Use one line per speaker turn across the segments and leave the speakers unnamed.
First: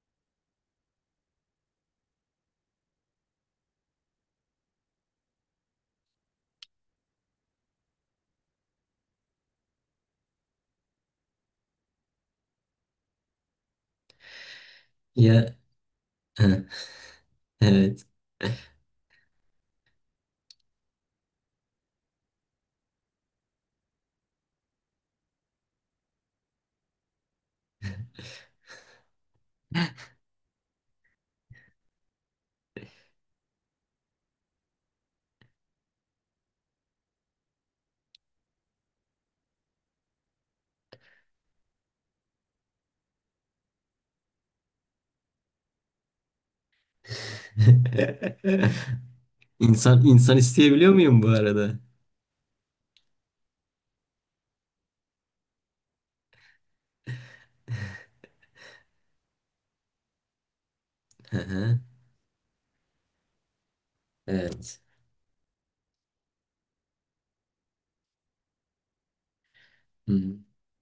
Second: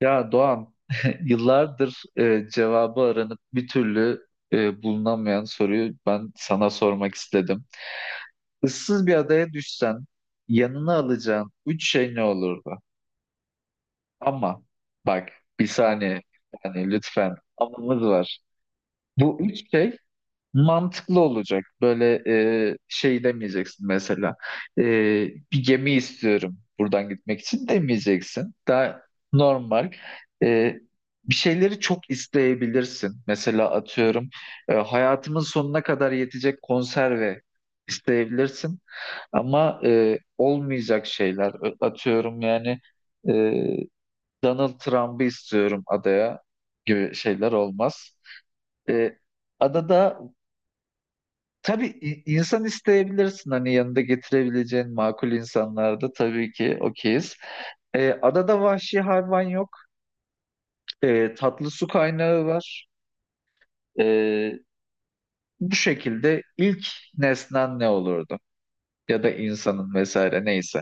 Ya Doğan, yıllardır cevabı aranıp bir türlü bulunamayan soruyu ben sana sormak istedim. Issız bir adaya düşsen yanına alacağın üç şey ne olurdu? Ama bak,
Ya.
bir saniye, yani lütfen amamız
Evet.
var. Bu üç şey mantıklı olacak. Böyle şey demeyeceksin mesela. E, Bir gemi istiyorum buradan gitmek için demeyeceksin. Daha normal. E, Bir şeyleri çok isteyebilirsin. Mesela atıyorum hayatımın sonuna kadar yetecek konserve isteyebilirsin. Ama olmayacak şeyler. Atıyorum yani e, Donald Trump'ı istiyorum adaya gibi şeyler olmaz. E,
İnsan
Adada
insan isteyebiliyor muyum bu arada?
tabii insan isteyebilirsin, hani yanında getirebileceğin makul insanlarda tabii ki okeyiz. Adada vahşi hayvan yok.
Hı
Tatlı
hı.
su kaynağı var. Ee,
Evet.
Bu şekilde ilk nesnen ne olurdu? Ya da insanın
Hı.
vesaire neyse.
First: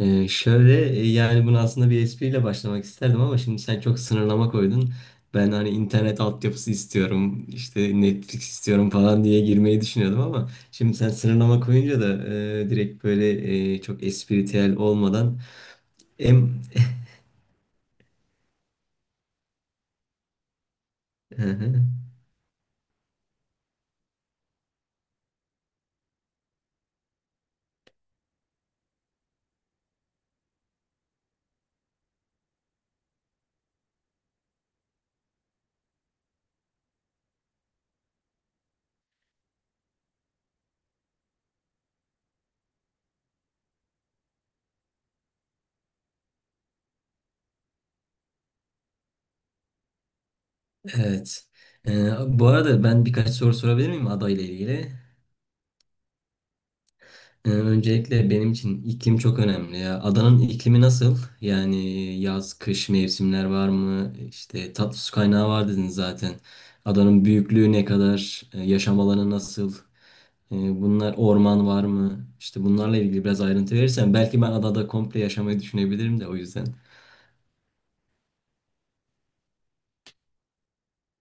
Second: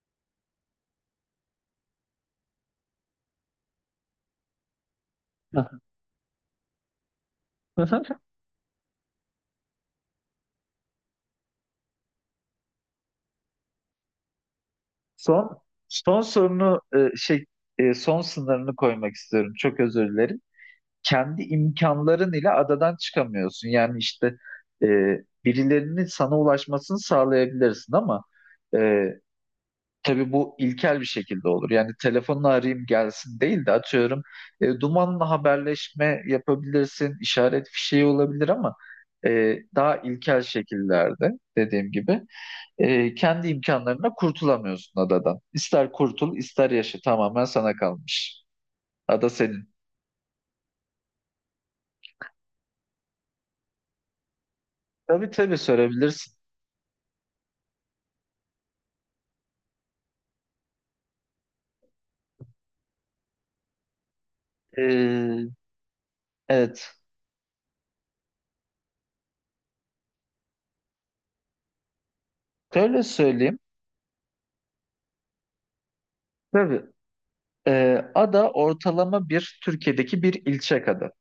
Şöyle, yani bunu aslında bir espriyle başlamak isterdim ama şimdi sen çok sınırlama koydun. Ben hani internet altyapısı istiyorum, işte Netflix istiyorum falan diye girmeyi düşünüyordum ama şimdi sen sınırlama koyunca da direkt böyle, çok espritüel olmadan
Son son
em
sorunu son sınırını koymak istiyorum. Çok özür dilerim. Kendi
Hı hı.
imkanların ile adadan çıkamıyorsun. Yani işte e, birilerinin sana ulaşmasını sağlayabilirsin, ama e, tabii bu ilkel bir şekilde olur. Yani telefonla arayayım gelsin değil de, atıyorum, dumanla haberleşme yapabilirsin, işaret fişeği olabilir, ama daha ilkel şekillerde. Dediğim gibi, kendi imkanlarına kurtulamıyorsun adadan. İster kurtul, ister yaşa, tamamen sana kalmış. Ada senin.
Evet. Bu arada, ben birkaç soru sorabilir miyim ada ile ilgili?
Tabii tabii, sorabilirsin.
Öncelikle benim için iklim çok önemli ya. Adanın iklimi nasıl? Yani yaz, kış mevsimler var mı? İşte tatlı su kaynağı
Ee,
var dedin zaten.
Evet.
Adanın büyüklüğü ne kadar? Yaşam alanı nasıl? Ee, Bunlar, orman var mı? İşte bunlarla
Şöyle
ilgili biraz
söyleyeyim.
ayrıntı verirsen belki ben adada komple yaşamayı düşünebilirim de o yüzden.
Tabii. e, Ada ortalama bir Türkiye'deki bir ilçe kadar.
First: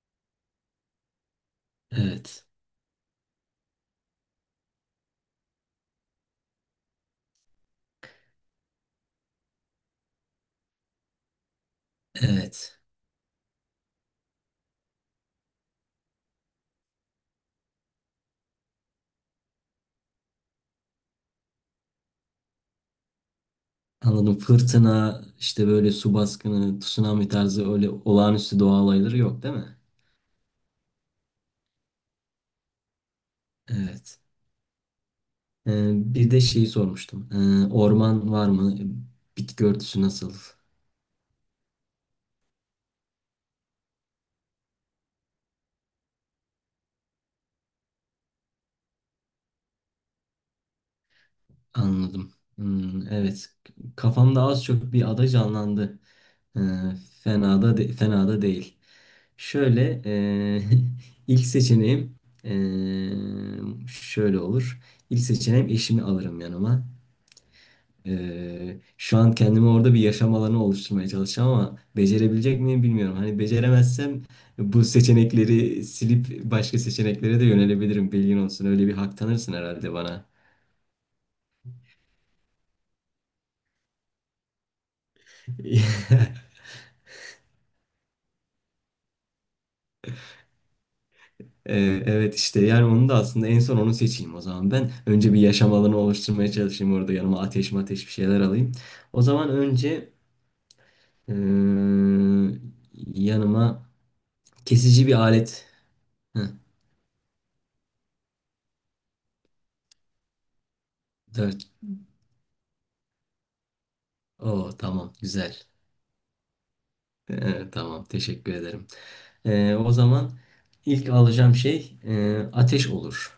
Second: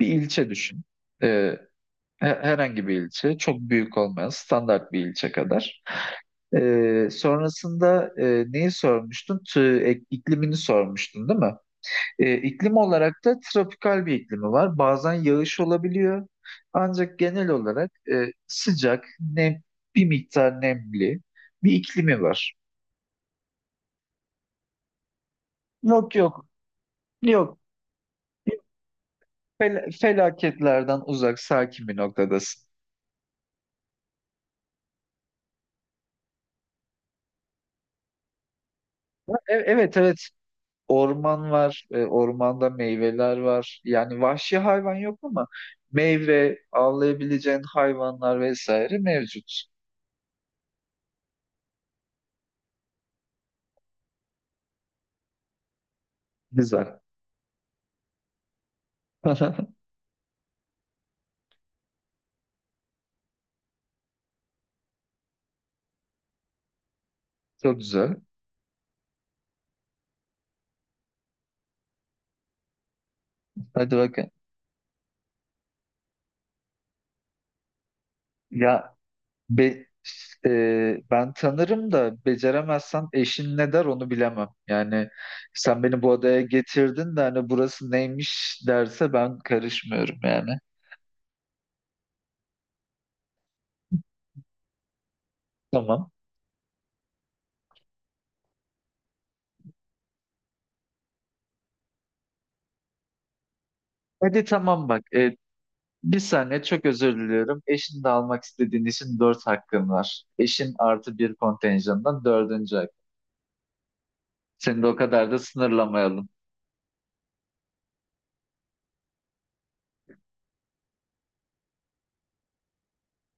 Bir ilçe düşün. E,
Evet.
Herhangi bir ilçe. Çok büyük olmayan standart bir ilçe kadar. Sonrasında neyi sormuştun? İklimini sormuştun değil mi? İklim
Evet.
olarak da tropikal bir iklimi var. Bazen yağış olabiliyor. Ancak genel olarak sıcak, bir miktar nemli bir iklimi var.
Anladım. Fırtına, işte böyle
Yok
su
yok.
baskını, tsunami
Yok.
tarzı öyle olağanüstü doğa olayları yok değil mi?
Felaketlerden uzak, sakin bir noktadasın.
Evet. Bir de şeyi sormuştum. Orman var mı?
Ha,
Bitki
evet
örtüsü
evet.
nasıl?
Orman var, ormanda meyveler var. Yani vahşi hayvan yok ama meyve, avlayabileceğin hayvanlar vesaire mevcut.
Anladım. Hmm, evet. Kafamda az çok bir ada canlandı. Ee,
Güzel.
Fena da fena da değil. Şöyle, ilk seçeneğim şöyle olur. İlk seçeneğim eşimi alırım yanıma.
Çok güzel.
Şu an kendime orada bir yaşam alanı oluşturmaya çalışacağım ama becerebilecek miyim bilmiyorum. Hani
Hadi
beceremezsem
bakın.
bu seçenekleri silip başka seçeneklere de yönelebilirim. Bilgin olsun. Öyle bir
Ya
hak tanırsın
be-
herhalde bana.
Ben tanırım da beceremezsem eşin ne der onu bilemem. Yani sen beni bu adaya getirdin de hani burası neymiş derse, ben karışmıyorum yani.
Evet, işte yani onu da aslında en son onu seçeyim o zaman ben. Önce bir yaşam alanı
Tamam.
oluşturmaya çalışayım orada, yanıma ateş mateş bir şeyler alayım. O zaman önce ee, yanıma
Hadi tamam, bak.
kesici bir alet.
Bir
Heh,
saniye, çok özür diliyorum. Eşin de almak istediğin için dört hakkın var. Eşin artı bir
dört.
kontenjandan dördüncü hak.
Oo,
Seni de o
tamam,
kadar da
güzel.
sınırlamayalım.
Tamam, teşekkür ederim. O zaman ilk alacağım şey, ateş olur.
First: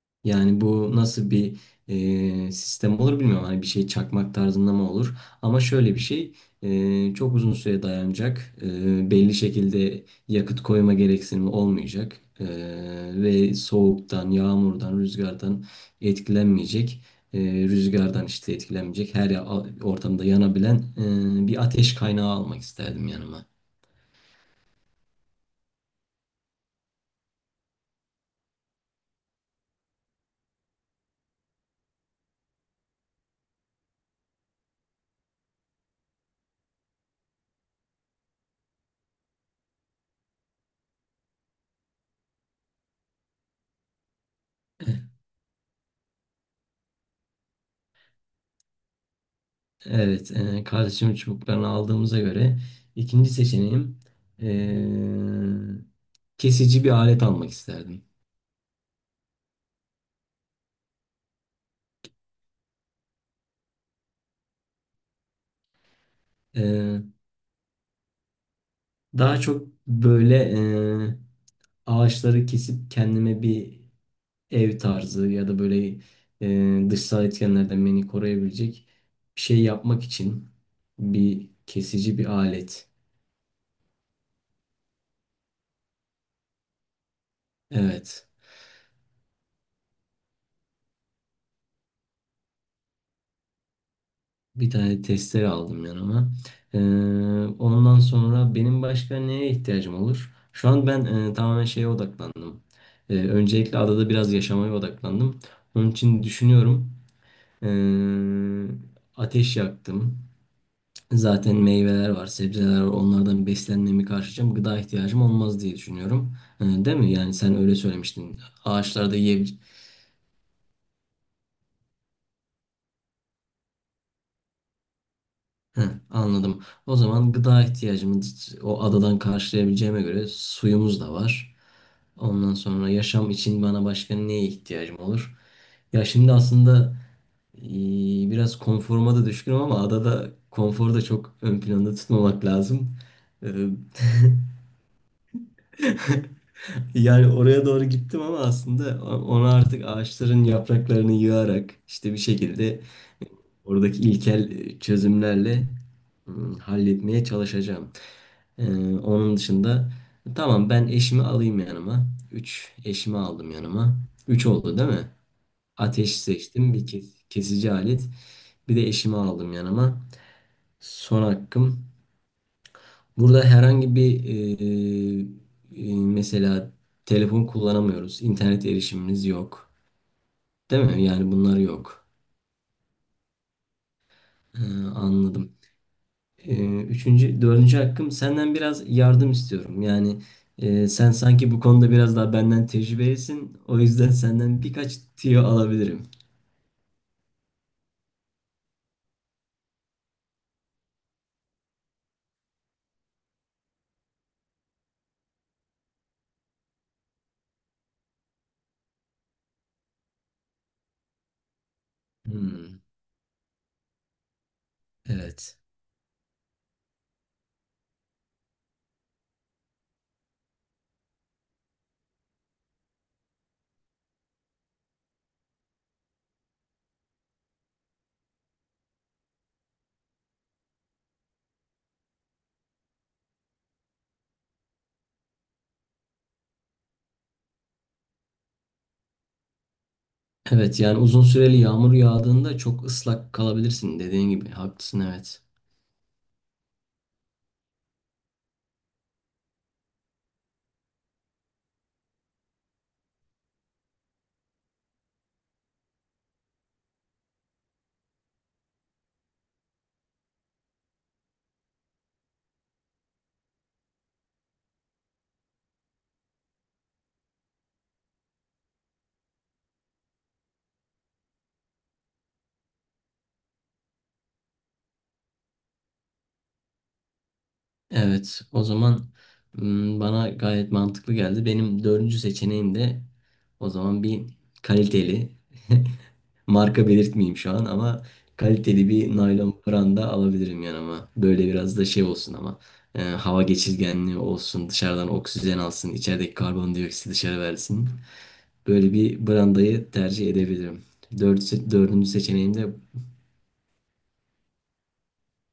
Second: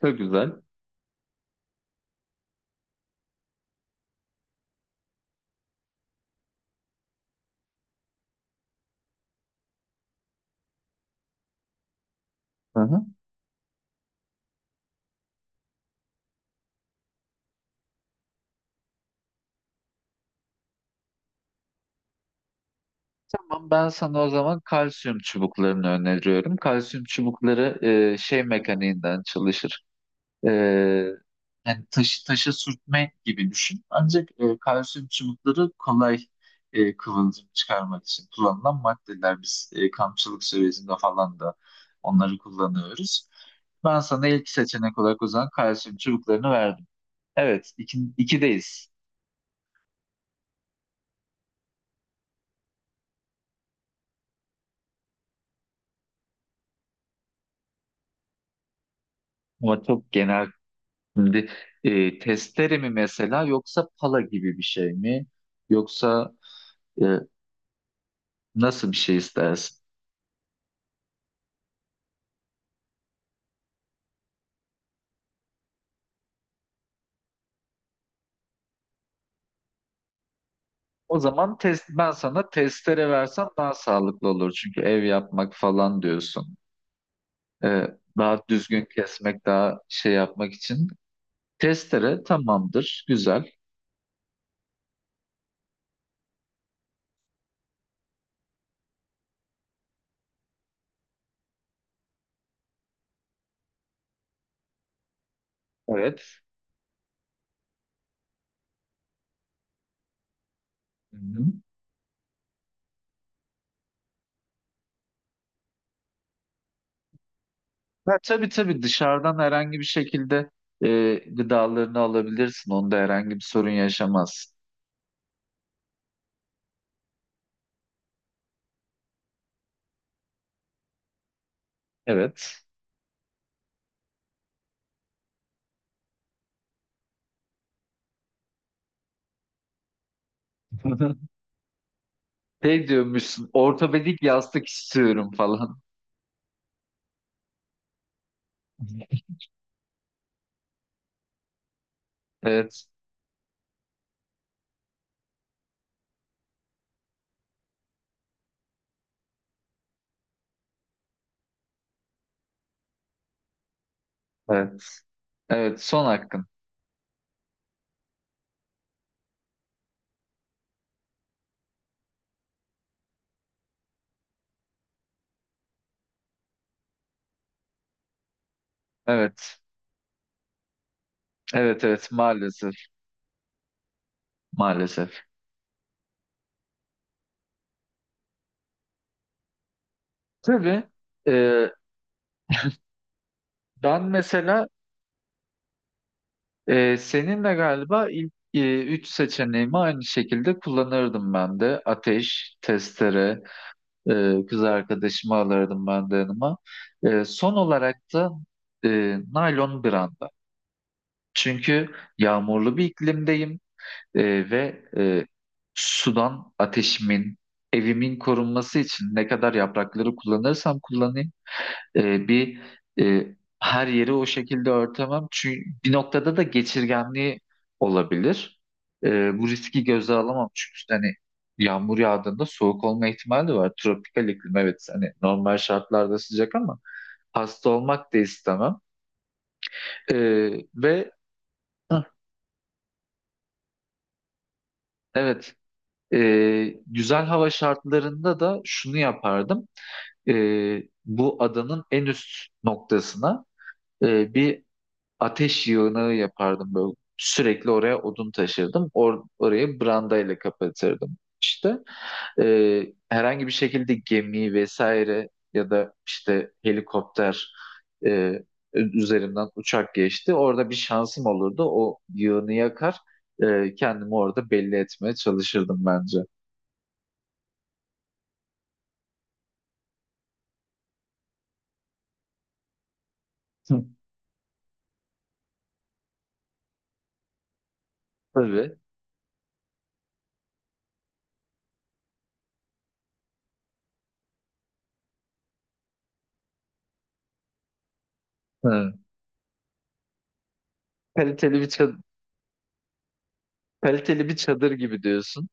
Çok güzel.
Yani bu nasıl bir sistem olur bilmiyorum. Hani bir şey çakmak tarzında mı olur? Ama şöyle bir şey, çok uzun süre dayanacak. Belli şekilde yakıt koyma gereksinimi olmayacak.
Hı hı.
Ve soğuktan, yağmurdan, rüzgardan etkilenmeyecek. Rüzgardan işte etkilenmeyecek. Her ortamda yanabilen bir ateş kaynağı almak isterdim yanıma.
Tamam, ben sana o zaman kalsiyum çubuklarını öneriyorum. Kalsiyum çubukları şey mekaniğinden çalışır. Ee, yani taşı taşa sürtme gibi düşün. Ancak kalsiyum çubukları kolay kıvılcım çıkarmak için kullanılan maddeler. Biz kampçılık sürecinde falan da onları kullanıyoruz. Ben sana ilk seçenek olarak o zaman kalsiyum çubuklarını verdim. Evet, iki, ikideyiz.
Evet, kardeşimin çubuklarını aldığımıza göre ikinci seçeneğim, e, kesici bir alet almak isterdim.
Ama çok genel. Şimdi testere mi mesela, yoksa pala gibi bir şey mi? Yoksa
E,
e, Nasıl bir şey
Daha çok
istersin?
böyle, e, ağaçları kesip kendime bir ev tarzı ya da böyle, dışsal etkenlerden beni koruyabilecek bir şey yapmak için
O
bir
zaman ben
kesici bir
sana
alet.
testere versem daha sağlıklı olur. Çünkü ev yapmak falan diyorsun. Ee,
Evet.
daha düzgün kesmek, daha şey yapmak için. Testere tamamdır, güzel.
Bir tane testere aldım yanıma. Ee, Ondan sonra benim başka neye ihtiyacım olur? Şu an ben, tamamen şeye odaklandım. Öncelikle adada biraz yaşamaya odaklandım. Onun için
Evet.
düşünüyorum. Ee, Ateş yaktım.
Hı-hı.
Zaten meyveler var, sebzeler var. Onlardan beslenmemi karşılayacağım. Gıda ihtiyacım olmaz diye düşünüyorum. Değil mi? Yani sen öyle
Ha,
söylemiştin.
tabii tabii,
Ağaçlarda
dışarıdan
yiye-
herhangi bir şekilde gıdalarını alabilirsin. Onda herhangi bir sorun yaşamazsın.
Heh, anladım. O zaman gıda ihtiyacımı o adadan karşılayabileceğime göre suyumuz da var. Ondan
Evet.
sonra yaşam için bana başka neye ihtiyacım olur? Ya şimdi aslında, biraz konforuma da düşkünüm ama adada konforu da çok ön planda tutmamak
Şey
lazım. Eee,
diyormuşsun, ortopedik yastık istiyorum falan.
Yani oraya doğru gittim ama aslında onu artık ağaçların yapraklarını yığarak işte bir şekilde
Evet,
oradaki ilkel çözümlerle halletmeye çalışacağım. Ee, Onun dışında, tamam, ben eşimi alayım yanıma. Üç, eşimi aldım yanıma. Üç oldu
evet.
değil mi?
Evet, son
Ateş
hakkın.
seçtim. Bir kesici alet. Bir de eşimi aldım yanıma. Son hakkım. Burada herhangi bir, mesela telefon kullanamıyoruz. İnternet erişimimiz
Evet,
yok. Değil mi? Yani bunlar
evet,
yok.
evet maalesef.
Ee,
Maalesef.
Anladım. Üçüncü, dördüncü hakkım, senden biraz yardım istiyorum. Yani
Tabii.
sen sanki bu
e,
konuda biraz daha benden tecrübelisin. O
Ben
yüzden senden
mesela
birkaç tüyo alabilirim.
seninle galiba ilk üç seçeneğimi aynı şekilde kullanırdım ben de. Ateş, testere, kız arkadaşımı alırdım ben de yanıma. Son olarak da e, naylon branda. Çünkü yağmurlu
Hmm,
bir iklimdeyim, e, ve e,
evet.
sudan ateşimin, evimin korunması için ne kadar yaprakları kullanırsam kullanayım, e, bir e, her yeri o şekilde örtemem. Çünkü bir noktada da geçirgenliği olabilir. Bu riski göze alamam. Çünkü işte hani yağmur yağdığında soğuk olma ihtimali de var. Tropikal iklim, evet, hani normal şartlarda sıcak ama hasta olmak da istemem. E,
Evet, yani
ve
uzun süreli yağmur
Hah.
yağdığında çok ıslak kalabilirsin dediğin gibi. Haklısın, evet.
Evet, e, güzel hava şartlarında da şunu yapardım: e, bu adanın en üst noktasına bir ateş yığını yapardım böyle. Sürekli oraya odun taşırdım. Orayı brandayla kapatırdım. İşte herhangi bir şekilde gemi vesaire, ya da işte helikopter, e, üzerinden uçak geçti, orada bir şansım olurdu. O yığını yakar, kendimi orada belli etmeye çalışırdım bence.
Evet, o zaman, bana gayet mantıklı geldi. Benim dördüncü seçeneğim de o
Hı.
zaman bir kaliteli marka belirtmeyeyim şu an, ama
Tabii.
kaliteli bir naylon branda alabilirim yanıma. Böyle biraz da şey olsun, ama hava geçirgenliği olsun, dışarıdan oksijen alsın, içerideki karbondioksiti dışarı versin. Böyle
Hı.
bir brandayı tercih edebilirim.
Kaliteli bir çadır,
Dördüncü seçeneğim de.
kaliteli bir çadır gibi diyorsun.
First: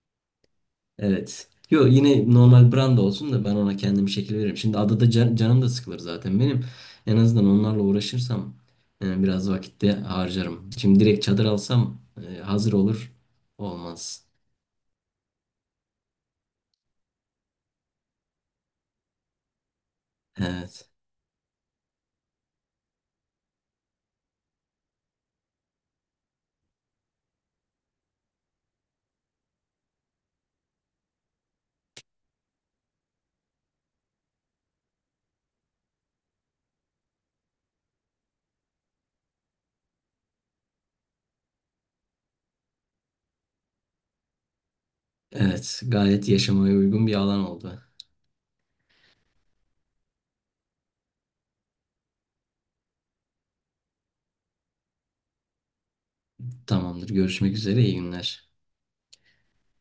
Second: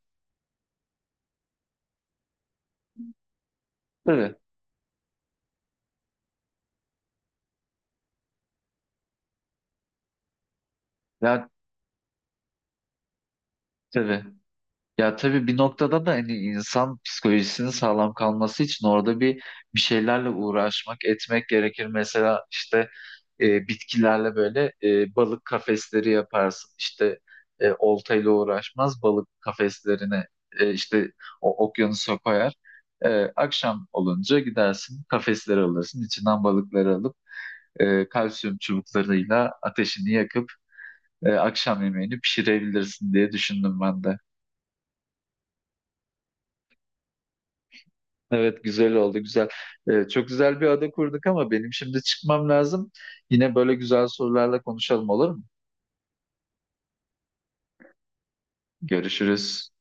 Evet. Yo, yine normal brand olsun da ben ona kendim
Tabii.
şekil veririm. Şimdi adada canım da sıkılır zaten benim. En azından onlarla uğraşırsam biraz vakitte harcarım. Şimdi direkt çadır
Ya,
alsam hazır olur.
tabii.
Olmaz.
Ya, tabii, bir noktada da hani insan psikolojisinin sağlam kalması için orada bir şeylerle
Evet.
uğraşmak, etmek gerekir. Mesela işte bitkilerle böyle balık kafesleri yaparsın. İşte oltayla uğraşmaz, balık kafeslerine e, işte o okyanusa koyar. E, Akşam olunca gidersin, kafesleri alırsın, içinden balıkları alıp kalsiyum çubuklarıyla ateşini yakıp akşam yemeğini pişirebilirsin diye düşündüm ben de.
Evet. Gayet yaşamaya uygun bir alan oldu.
Evet, güzel oldu, güzel. Çok güzel bir ada kurduk ama benim şimdi çıkmam lazım. Yine böyle güzel sorularla konuşalım, olur mu?
Tamamdır. Görüşmek üzere. İyi günler.
Görüşürüz.